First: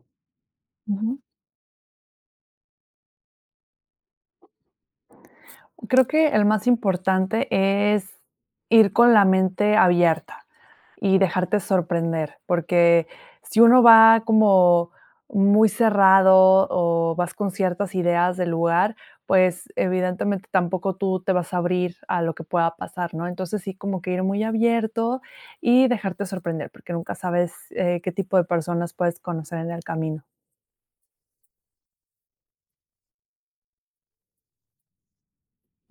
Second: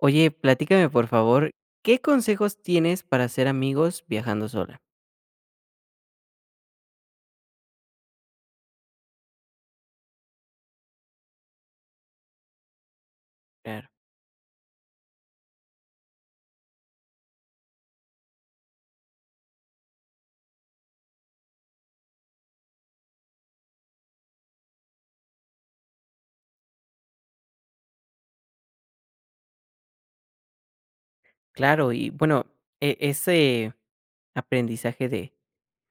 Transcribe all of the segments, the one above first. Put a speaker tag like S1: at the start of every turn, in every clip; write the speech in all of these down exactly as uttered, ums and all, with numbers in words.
S1: Oye, platícame por
S2: Ujú.
S1: favor, ¿qué consejos tienes para hacer amigos viajando sola?
S2: Creo que el más importante es ir con la mente abierta y dejarte sorprender, porque si uno
S1: Claro.
S2: va como muy cerrado o vas con ciertas ideas de lugar, pues evidentemente tampoco tú te vas a abrir a lo que pueda pasar, ¿no? Entonces, sí como que ir muy abierto y dejarte sorprender, porque nunca sabes, eh, qué tipo de personas puedes conocer en el camino.
S1: Claro y bueno, e ese aprendizaje de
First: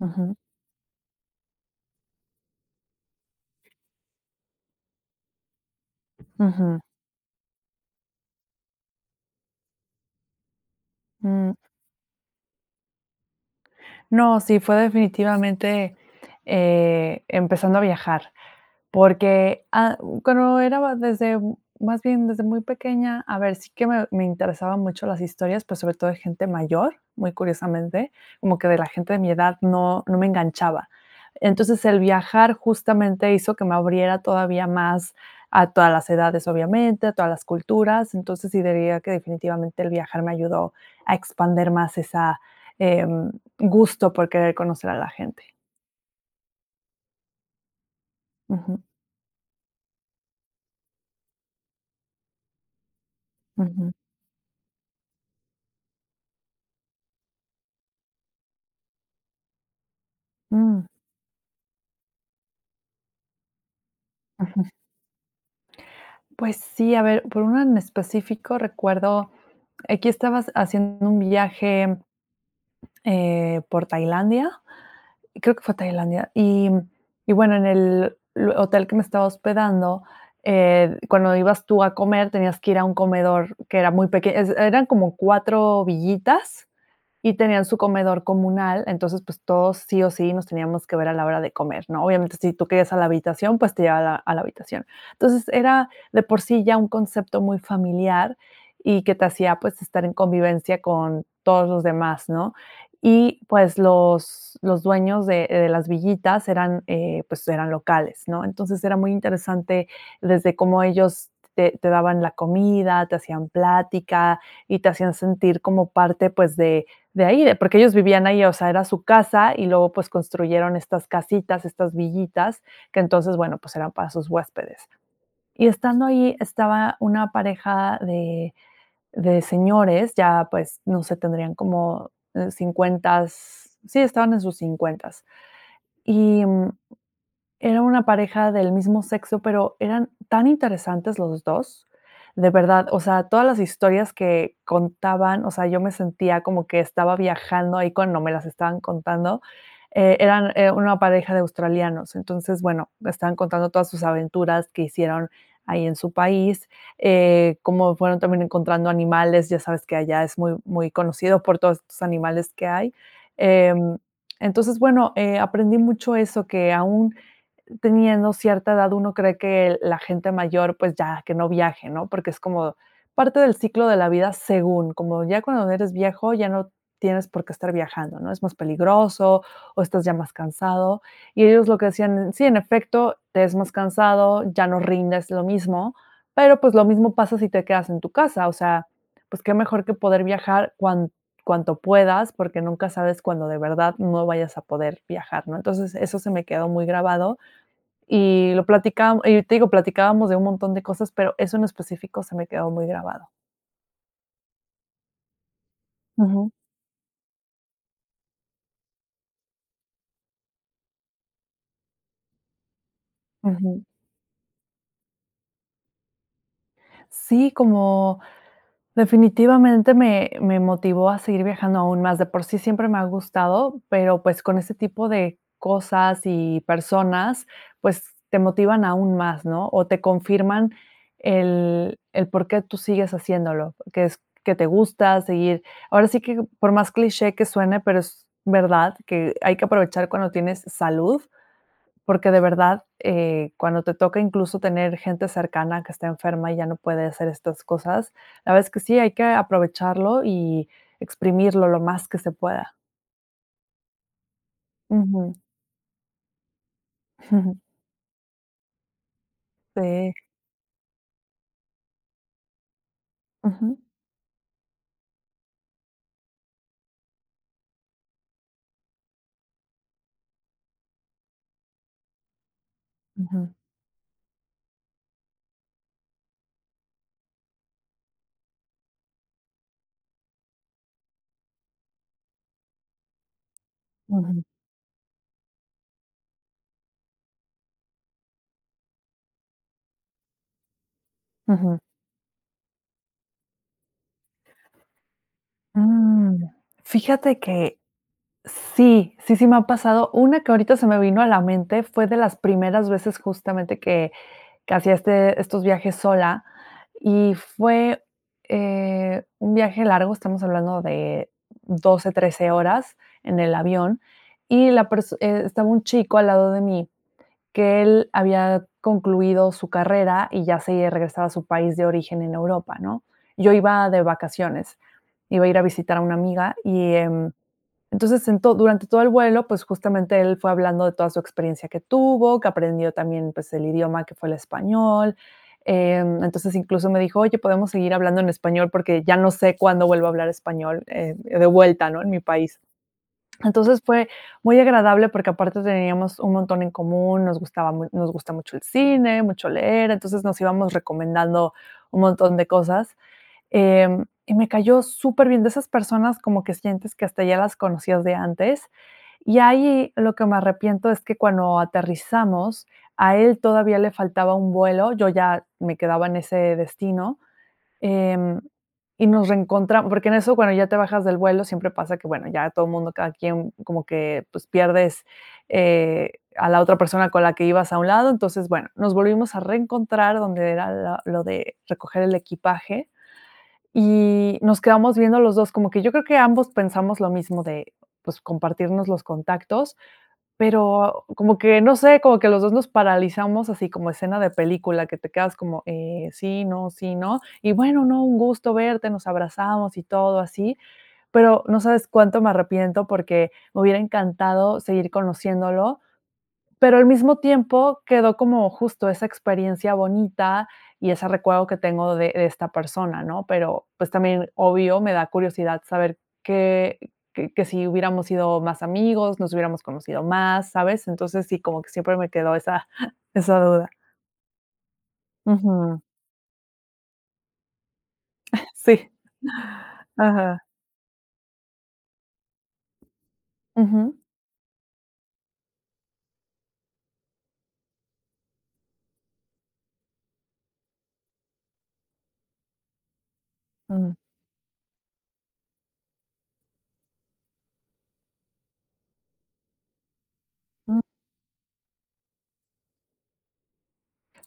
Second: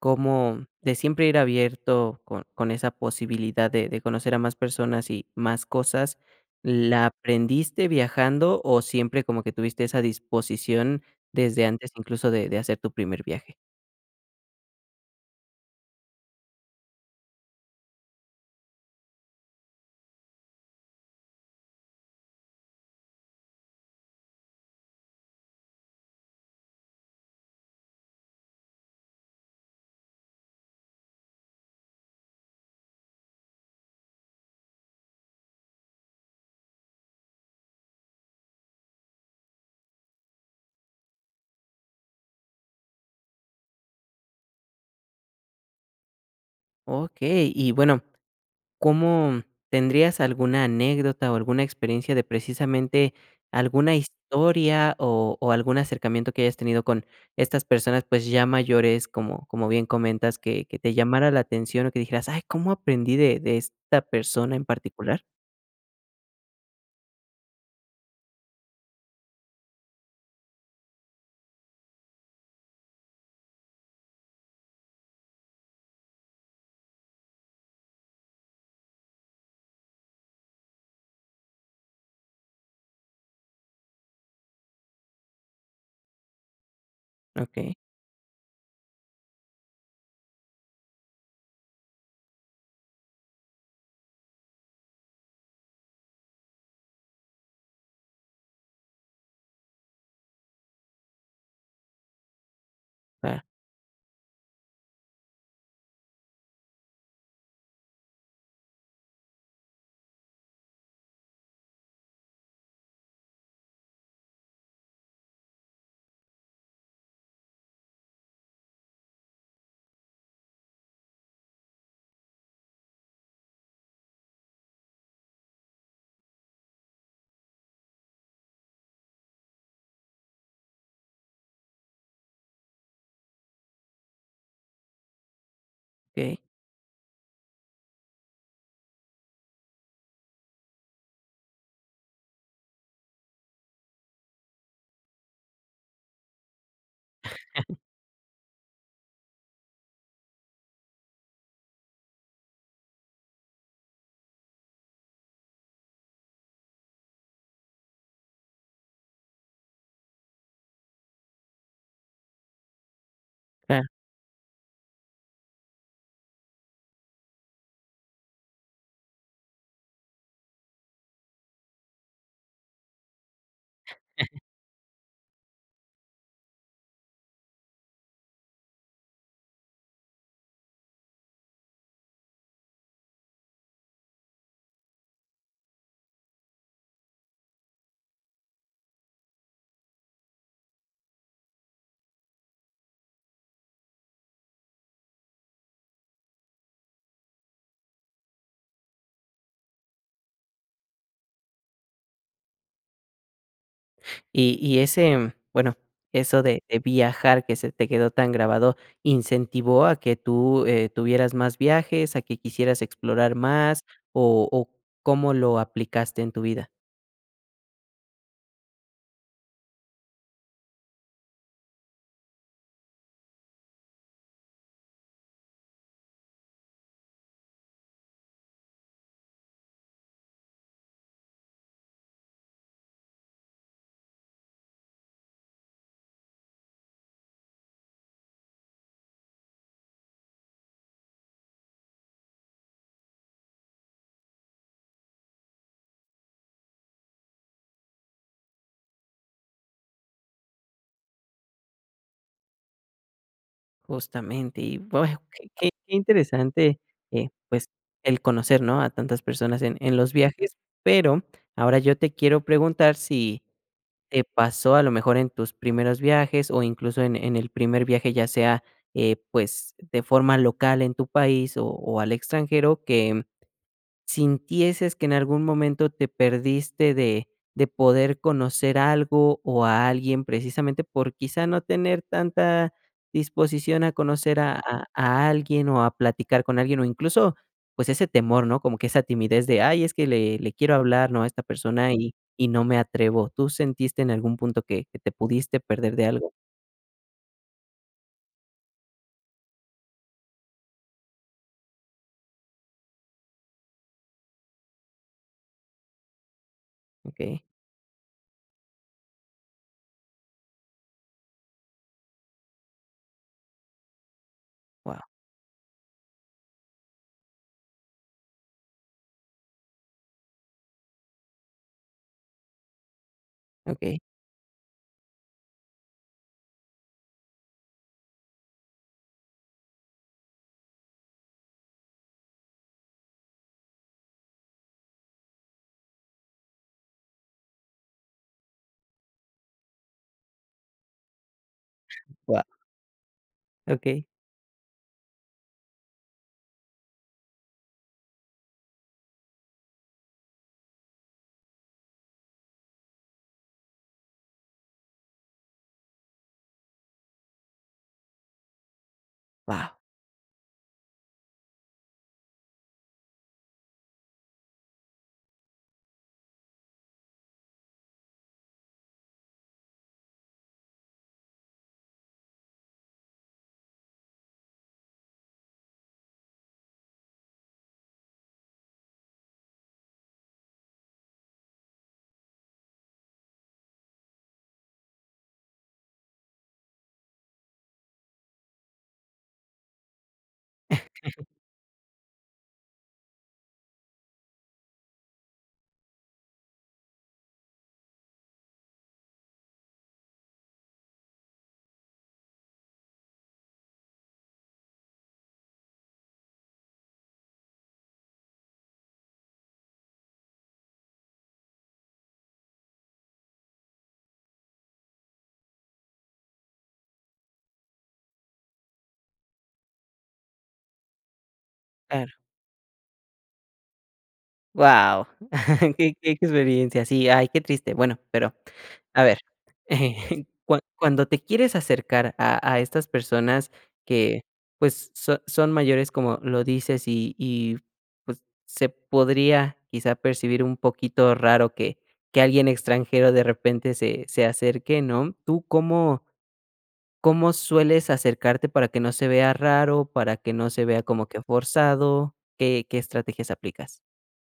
S2: Ujú.
S1: de siempre ir abierto con con esa posibilidad de de conocer a más personas y más cosas,
S2: Ujú.
S1: ¿la aprendiste viajando o siempre como que tuviste esa disposición
S2: Mm.
S1: desde antes incluso de de hacer tu primer viaje?
S2: No, sí, fue definitivamente, eh, empezando a viajar. Porque, ah, cuando era más desde, más bien desde muy pequeña, a ver, sí que me me interesaban mucho las historias, pero sobre todo de gente mayor, muy curiosamente, como que de la gente de mi edad no no me enganchaba. Entonces el viajar justamente hizo que me abriera todavía más a todas las edades obviamente, a todas las culturas, entonces sí diría que definitivamente el viajar me ayudó a expandir más esa, em, gusto por querer conocer a la gente.
S1: Okey. Y bueno,
S2: Ujú.
S1: ¿cómo tendrías alguna anécdota o alguna experiencia de precisamente,
S2: Ujú.
S1: alguna historia, o o, algún acercamiento que hayas tenido con estas personas, pues, ya mayores, como como bien comentas, que que
S2: Mm.
S1: te llamara la atención o que dijeras: "Ay, cómo aprendí de de esta persona en
S2: Ujú.
S1: particular?".
S2: Pues, sí. A ver, por una en específico recuerdo, aquí estabas haciendo un viaje, eh, por Tailandia, creo que fue Tailandia, y y bueno, en el l hotel que me estaba hospedando, eh, cuando ibas tú a comer tenías que ir a un comedor que era muy peque es eran como cuatro villitas, y tenían
S1: Okey.
S2: su comedor comunal. Entonces, pues, todos sí o sí nos teníamos que ver a la hora de comer, ¿no? Obviamente, si tú querías a la habitación, pues, te llega a la a la habitación. Entonces era de por sí ya un concepto muy familiar y que te hacía, pues, estar en convivencia con todos los demás, ¿no? Y,
S1: Ah.
S2: pues, los los dueños de de las villitas eran, eh, pues, eran locales, ¿no? Entonces, era muy interesante desde cómo ellos te te daban la comida, te hacían plática y te hacían sentir como parte, pues, de de ahí, porque ellos vivían ahí, o sea, era su casa y luego, pues, construyeron estas casitas, estas villitas que entonces, bueno, pues, eran para sus huéspedes. Y estando ahí estaba una pareja de de señores, ya, pues, no sé, tendrían como cincuentas, sí, estaban en sus cincuentas.
S1: Okey.
S2: Y, mm, era una pareja del mismo sexo, pero eran tan interesantes los dos. De verdad, o sea, todas las historias que contaban, o sea, yo me sentía como que estaba viajando ahí cuando me las estaban contando. Eh, eran, eh, una pareja de australianos. Entonces, bueno, estaban contando todas sus aventuras que hicieron ahí en su país. Eh, cómo fueron también encontrando animales, ya sabes que allá es muy muy conocido por todos estos animales que hay.
S1: Ca
S2: Em, entonces, bueno, eh, aprendí mucho eso, que aún teniendo cierta edad uno cree que la gente mayor, pues, ya, que no viaje, ¿no? Porque es como parte del ciclo de la vida según, como ya cuando eres viejo ya no tienes por qué estar viajando, ¿no? Es más peligroso, o, estás ya más cansado y ellos lo que hacían, sí, en efecto, te es más cansado, ya no rindes lo mismo, pero, pues, lo mismo pasa si te quedas en tu casa, o sea, pues, qué mejor que poder viajar cuan cuanto puedas, porque nunca sabes cuando de verdad no vayas a poder viajar, ¿no? Entonces, eso se me quedó muy grabado. Y lo platicábam y te digo platicábamos de un montón de cosas, pero eso en específico se me quedó muy grabado.
S1: Y y ese bueno, eso
S2: Ujú.
S1: de de viajar que se te quedó tan grabado, incentivó a que tú, eh, tuvieras más viajes, a que quisieras explorar
S2: Ujú.
S1: más, o o, ¿cómo lo aplicaste en tu vida?
S2: Sí, como definitivamente me me motivó a seguir viajando aún más. De por sí siempre me ha gustado, pero, pues, con ese tipo de cosas y personas, pues, te motivan aún más, ¿no? O, te confirman el el por qué tú sigues haciéndolo, que es que te gusta seguir ahora sí que por más cliché que suene, pero es verdad que hay que aprovechar cuando tienes salud, porque de verdad, eh, cuando te toca, incluso, tener gente cercana que está enferma y ya no puede hacer estas cosas, la verdad es que sí, hay que aprovecharlo y exprimirlo lo más que se pueda.
S1: Justamente, y bueno,
S2: Ujú.
S1: qué quei qué interesante, eh, pues el conocer, ¿no?, a tantas personas en en los
S2: Sí.
S1: viajes, pero ahora yo te quiero preguntar si
S2: Ujú.
S1: te pasó a lo mejor en tus primeros viajes, o, incluso en en el primer viaje ya sea, eh, pues, de forma local en tu país, o o, al extranjero que
S2: Ujú.
S1: sintieses que en algún momento te perdiste de de poder conocer algo, o a alguien precisamente por, quizá, no tener tanta disposición a conocer
S2: Ujú.
S1: a a a alguien, o a platicar con alguien, o, incluso, pues, ese temor, ¿no? Como que esa timidez de: "Ay es que le le quiero hablar, ¿no?, a esta
S2: Ujú.
S1: persona, y y no me atrevo". ¿Tú sentiste en algún punto que que te pudiste perder de algo?
S2: Mm. Fíjate que sí, sí, sí me ha pasado. Una que ahorita se me vino a la mente fue de las primeras veces justamente que que hacía este estos viajes sola. Y
S1: Okey.
S2: fue, eh, un viaje largo, estamos hablando de doce, trece horas en el avión, y la
S1: Guau.
S2: perso eh, estaba un chico al lado de mí, que él había concluido su carrera y ya se regresaba a su país de origen en Europa, ¿no? Yo iba
S1: Okey.
S2: de vacaciones. Iba a ir a visitar a una amiga y en entonces, durante todo el vuelo, pues, justamente él fue hablando de toda su experiencia que tuvo, que aprendió también, pues, el idioma que fue el español. Eh, entonces, incluso me dijo: "Oye, ¿podemos seguir hablando en español? Porque ya no sé cuándo vuelvo a hablar español, eh, de vuelta, ¿no?, en mi
S1: Guau.
S2: país". Entonces,
S1: Okey.
S2: fue muy agradable porque aparte teníamos un montón en común, nos gustaba mu nos gusta mucho el cine, mucho leer, entonces nos íbamos recomendando un montón de cosas. Eh, y me cayó superbién, de esas personas como que sientes que hasta ya las conocías de antes. Y
S1: Guau.
S2: ahí, lo que me arrepiento es que cuando aterrizamos, a él todavía le faltaba un vuelo, yo ya me quedaba en ese destino. Em, y nos reencontram porque en eso bueno, ya te bajas del vuelo, siempre pasa que, bueno, ya todo mundo cada quien como que pues, pierdes, eh, a la otra persona con la que ibas a un lado. Entonces, bueno, nos volvimos a reencontrar donde era la lo de recoger el equipaje, y nos quedamos viendo los dos como que yo creo que ambos pensamos lo mismo de, pues, compartirnos los contactos, pero como que, no sé, como que los dos nos paralizamos así como escena de película, que te quedas, como, eh, sí, no, sí, no. Y: "Bueno, no, un gusto verte", nos abrazamos y todo así, pero no sabes cuánto me arrepiento porque me hubiera encantado seguir conociéndolo. Pero al mismo tiempo, quedó como, justo esa experiencia bonita, y ese recuerdo que tengo de de esta persona, ¿no? Pero, pues también, obvio, me da curiosidad saber que que que si hubiéramos sido más amigos, nos hubiéramos conocido más, ¿sabes? Entonces, sí, como que siempre me
S1: Claro.
S2: quedó esa esa duda.
S1: ¡Guau!,
S2: Ujú.
S1: qué qué qué experiencia, sí ay qué triste. Bueno, pero
S2: Sí.
S1: a ver,
S2: Ajá.
S1: cua cuando te quieres acercar a a estas personas
S2: Ujú.
S1: que, pues, so son mayores, como lo dices, y y pues, se podría quizá percibir un poquito raro que que alguien extranjero de repente
S2: Mm.
S1: se se acerque, ¿no? ¿Tú cómo? ¿cómo sueles acercarte para que no se vea raro, para que no se
S2: Mm.
S1: vea como que forzado? ¿Qué qué estrategias aplicas?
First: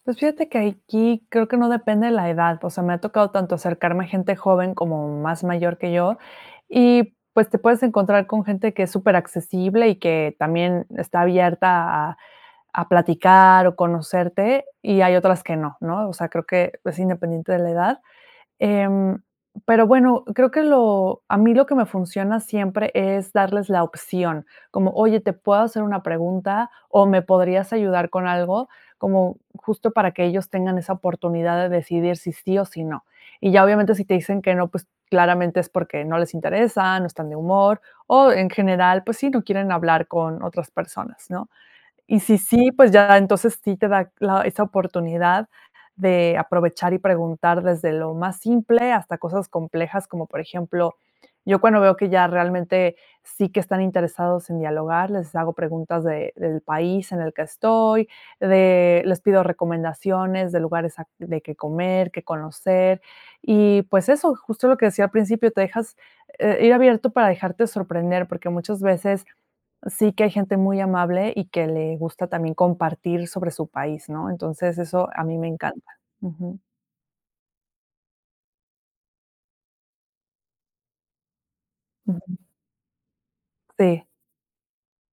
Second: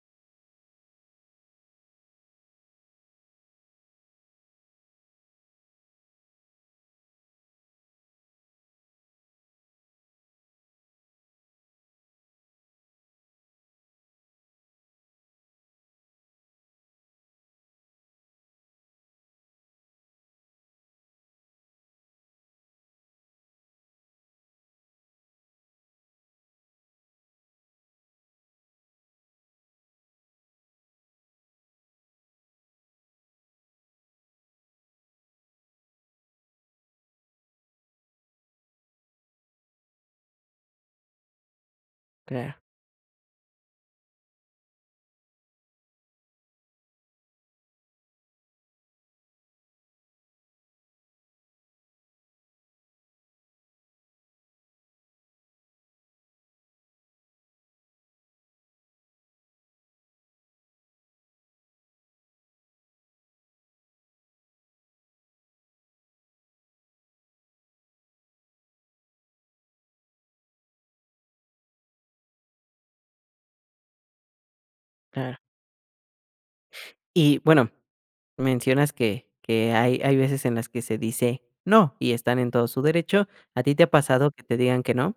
S2: Pues, fíjate que aiquí creo que no depende de la edad, o sea, me ha tocado tanto acercarme a gente joven, como más mayor que yo, y, pues, te puedes encontrar con gente que es superaccesible, y que también está abierta a a platicar, o conocerte, y hay otras que no, ¿no?, o sea, creo que es independiente de la edad. Em, pero bueno, creo que lo a mí lo que me funciona siempre es darles la opción. Como oye, ¿te puedo hacer una pregunta? O, ¿me podrías ayudar con algo?, como justo para que ellos tengan esa oportunidad de decidir si sí, o si no. Y ya obviamente si te dicen que no, pues, claramente es porque no les interesa, no están de humor, o en general, pues sí, no quieren hablar con otras personas, ¿no?, y si
S1: Claro.
S2: sí, pues ya, entonces, sí te da la esa oportunidad de aprovechar y preguntar desde lo más simple, hasta cosas complejas, como por ejemplo, yo cuando veo que ya realmente sí que están interesados en dialogar, les hago preguntas de del país en el que estoy, de les pido recomendaciones de lugares a de qué comer, qué conocer. Y pues eso, justo lo que decía al principio, te dejas, eh, ir abierto para dejarte sorprender, porque muchas veces, sí que hay gente muy amable y que le gusta también compartir sobre su país, ¿no?, entonces eso a mí
S1: Claro.
S2: me encanta. Ujú.
S1: Y bueno, mencionas que que hay hay veces en las que se dice: "No", y están
S2: Ujú.
S1: en todo su derecho, ¿a ti te ha
S2: Sí.
S1: pasado que te digan que no?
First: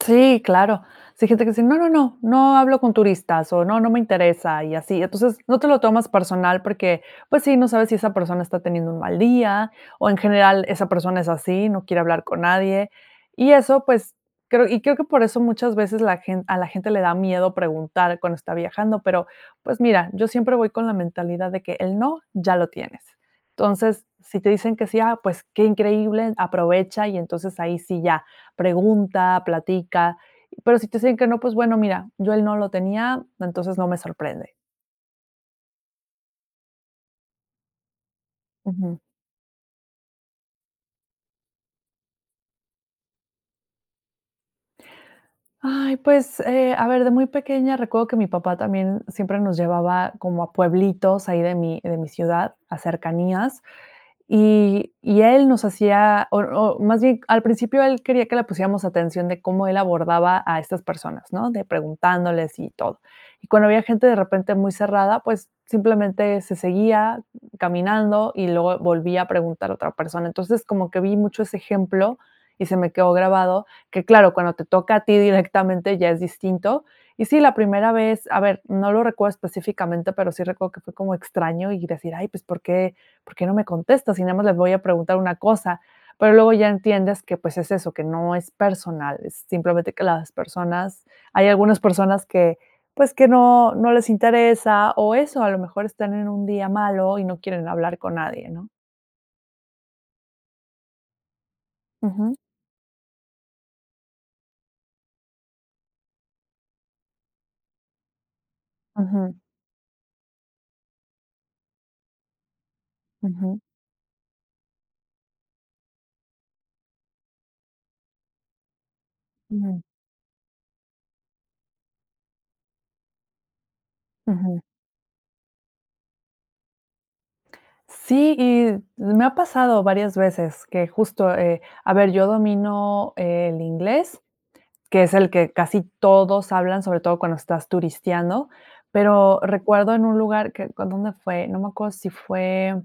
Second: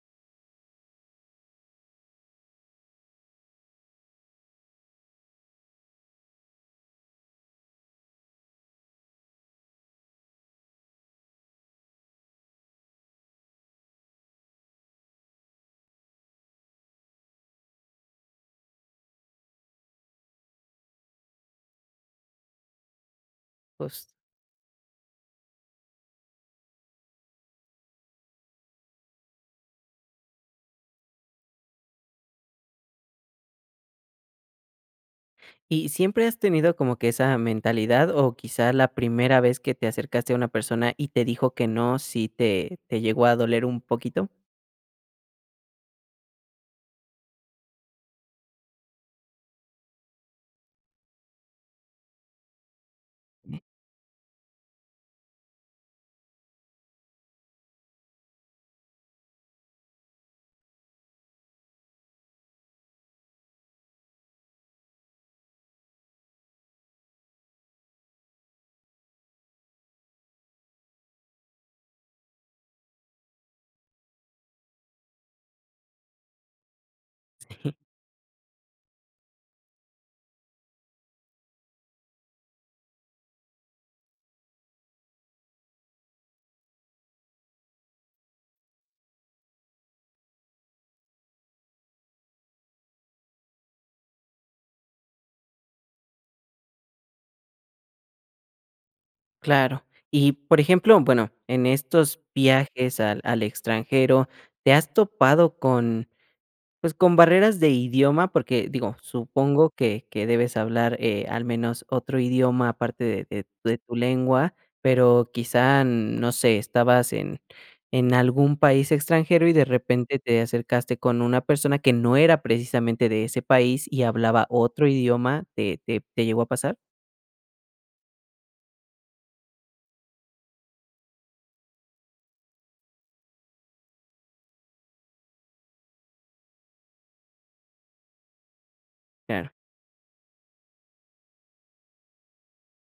S2: Sí, claro. Sí hay gente que dice: "No, no, no, no hablo con turistas, o, no, no me interesa" y así. Entonces, no te lo tomas personal porque, pues sí, no sabes si esa persona está teniendo un mal día, o, en general, esa persona es así, no quiere hablar con nadie. Y eso, pues creo y creo que por eso muchas veces la a la gente le da miedo preguntar cuando está viajando, pero, pues mira, yo siempre voy con la mentalidad de que el no, ya lo tienes. Entonces, si te dicen que sí, ah, pues qué increíble, aprovecha y entonces ahí sí ya pregunta, platica. Pero si te dicen que no, pues bueno, mira, yo él no lo tenía, entonces no me sorprende.
S1: ¿Y siempre has tenido como que esa mentalidad, o, quizá la
S2: Ujú.
S1: primera vez que te acercaste a una persona y te dijo que no si te te llegó a doler un poquito?
S2: Ay, pues, eh, a ver, de muy pequeña recuerdo que mi papá también siempre nos llevaba como a pueblitos ahí de mi de mi ciudad, a cercanías, y y él nos hacía, o o, más bien, al principio él quería que le pusiéramos atención de cómo él abordaba a esas personas, ¿no? De preguntándoles y todo y cuando había gente de repente muy cerrada, pues simplemente se seguía caminando y luego volvía a preguntar a otra persona. Entonces como que vi mucho ese ejemplo y se me quedó grabado que, claro, cuando te toca a ti directamente, ya es distinto. Y sí, la primera vez, a ver, no lo recuerdo específicamente, pero sí recuerdo que fue como extraño, y decir: "Ay, pues ¿Por qué por qué no me contesta? Si nada más les voy a preguntar una cosa". Pero luego ya entiendes que, pues, es eso, que no es personal, es simplemente que las personas, hay algunas personas que, pues, que no no les interesa o eso, a lo mejor están en un día malo y no quieren hablar con nadie, ¿no?
S1: Claro. Y por ejemplo, bueno en estos
S2: Ujú.
S1: viajes al al extranjero, ¿te has topado con pues con barreras de idioma? Porque digo,
S2: Ujú.
S1: supongo que que debes hablar, eh, al menos otro idioma aparte de de
S2: Ujú.
S1: de tu lengua, pero quizá, no sé, estabas en en algún país extranjero, y de
S2: No.
S1: repente te acercaste con una persona que no era precisamente de ese país y hablaba
S2: Ujú.
S1: otro idioma, ¿te te te llegó a pasar?
S2: Sí y me ha pasado varias veces que justo, eh, a ver yo domino el inglés, que es el que casi todos hablan, sobre todo, cuando estás turisteando, pero
S1: Claro.
S2: recuerdo en un lugar que con ¿dónde fue? No me acuerdo si fue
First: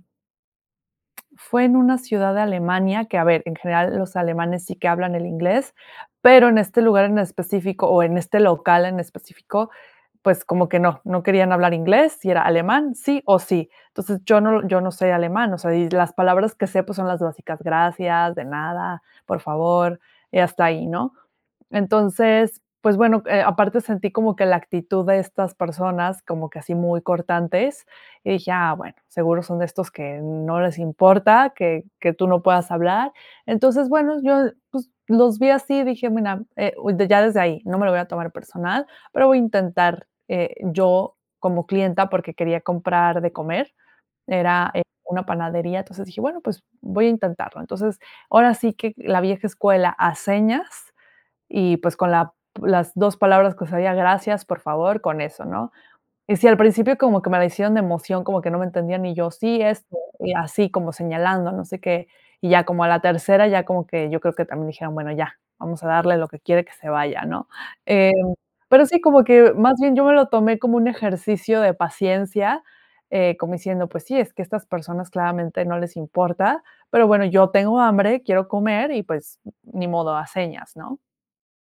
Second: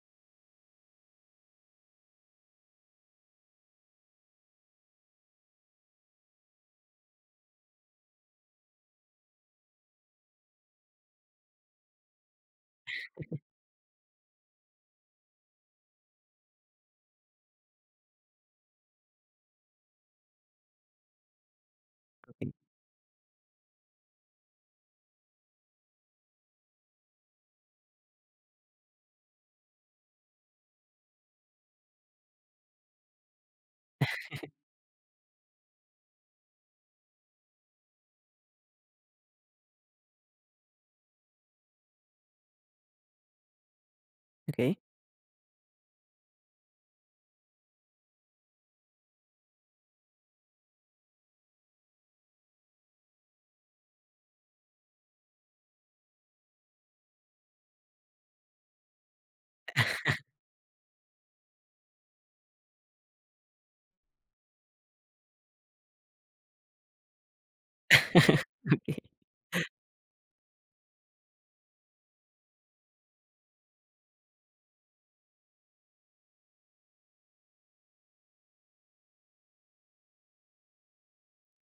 S2: fue en una ciudad de Alemania que, a ver, en general los alemanes sí que hablan el inglés, pero en este lugar en específico, o en este local en específico, pues, como que no, no querían hablar inglés, y era alemán, sí, o sí. Entonces yo no yo no se alemán, o sea, y las palabras que sé, pues son las básicas, gracias, de nada, por favor, y hasta ahí, ¿no?
S1: Okey.
S2: Entonces, pues bueno, eh, aparte sentí como que la actitud de estas personas, como que así muy cortantes, y dije: "Ah, bueno, seguro son de estos que no les importa que que tú no puedas hablar". Entonces, bueno, yo, pues, los vi así dije: "Mira, eh, ya desde ahí no me lo voy a tomar personal, pero voy a intentar", eh, yo como clienta porque quería comprar de comer, era
S1: Okey.
S2: una panadería, entonces dije: "Bueno, pues voy a intentarlo". Entonces, ahora sí que la vieja escuela a señas y, pues, con la las dos palabras que sabía: "Gracias", "por favor", con eso, ¿no? Y sí, al principio como que me la hicieron de emoción, como que no me entendían, y yo sí, este, y así como señalando, no sé qué, y ya como a la tercera, ya como que yo creo que también dijeron, bueno, ya, vamos a darle lo que quiere, que se vaya, ¿no? Eh, pero
S1: Okey.
S2: sí, como que más bien yo me lo tomé como un ejercicio de paciencia, eh, como diciendo, pues sí, es que estas personas claramente no les importa, pero bueno, yo tengo hambre, quiero comer y, pues, ni modo, a señas, ¿no?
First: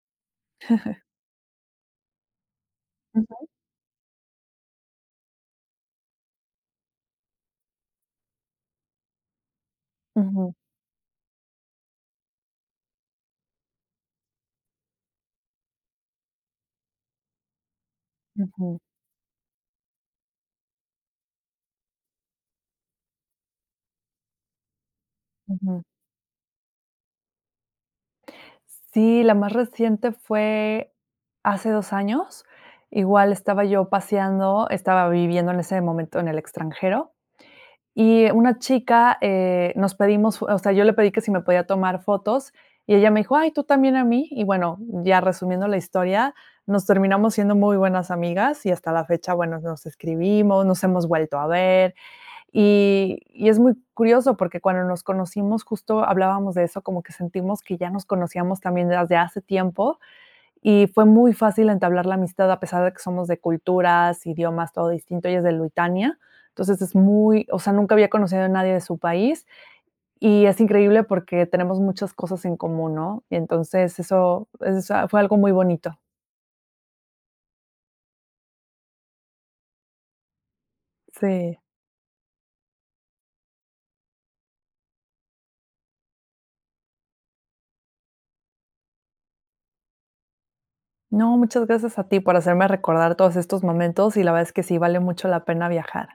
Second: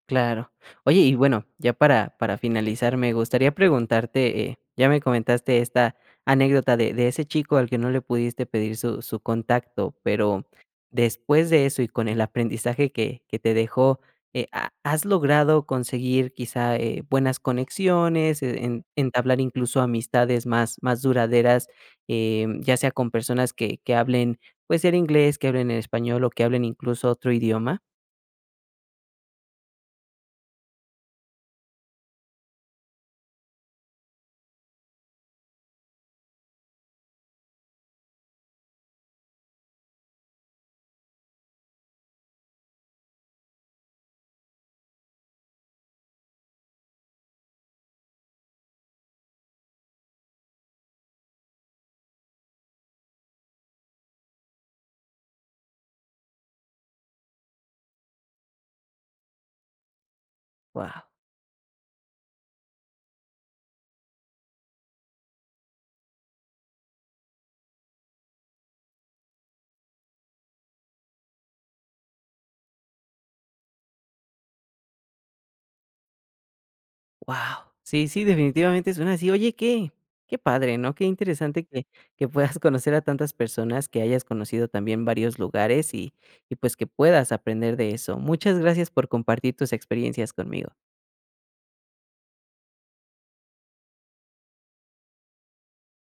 S1: Claro. Oye y, bueno, ya para para finalizar, me
S2: Ujú.
S1: gustaría preguntarte, eh, ya me comentaste esta anécdota de de ese chico al que no le pudiste pedir su su contacto, pero
S2: Ujú.
S1: después de eso y con el aprendizaje que que te dejó, eh, ¿ha has logrado conseguir quizá, eh, buenas conexiones, e
S2: Ujú.
S1: en entablar incluso amistades más más duraderas, eh, ya sea con personas que que hablen, pues, el inglés, que hablen en
S2: Ujú.
S1: español, o que hablen incluso otro idioma?
S2: Sí, la más reciente fue hace dos años. Igual estaba yo paseando, estaba viviendo en ese momento en el extranjero, y una chica, eh, nos pedimos fo o sea yo le pedí que si me podía tomar fotos, y ella me dijo: "Ay, ¿tú también a mí?" Y bueno, ya resumiendo la historia, nos terminamos haciendo muy buenas amigas, y hasta la fecha, bueno, nos escribimos, nos hemos vuelto a ver. Y y es muy curioso porque cuando nos conocimos justo hablábamos de eso, como que sentimos que ya nos conocíamos también desde hace tiempo, y
S1: Guau.
S2: fue muy fácil entablar la amistad a pesar de que somos de culturas, idiomas, todo distinto. Ella es de Luitania, entonces, es muy o sea, nunca había conocido a nadie de su país, y es increíble, porque tenemos muchas cosas en común, ¿no? Y entonces, eso eso, o sea, fue algo muy bonito.
S1: Guau. Sí, sí, definitivamente suena así, oye, qué qué padre, ¿no? qué
S2: Sí.
S1: interesante que que puedas conocer a tantas personas, que hayas conocido también varios lugares, y y, pues, que puedas aprender de eso. Muchas gracias por compartir tus experiencias conmigo.
S2: No, muchas gracias a ti por hacerme recordar todos estos momentos, y la verdad es que sí vale mucho la pena viajar.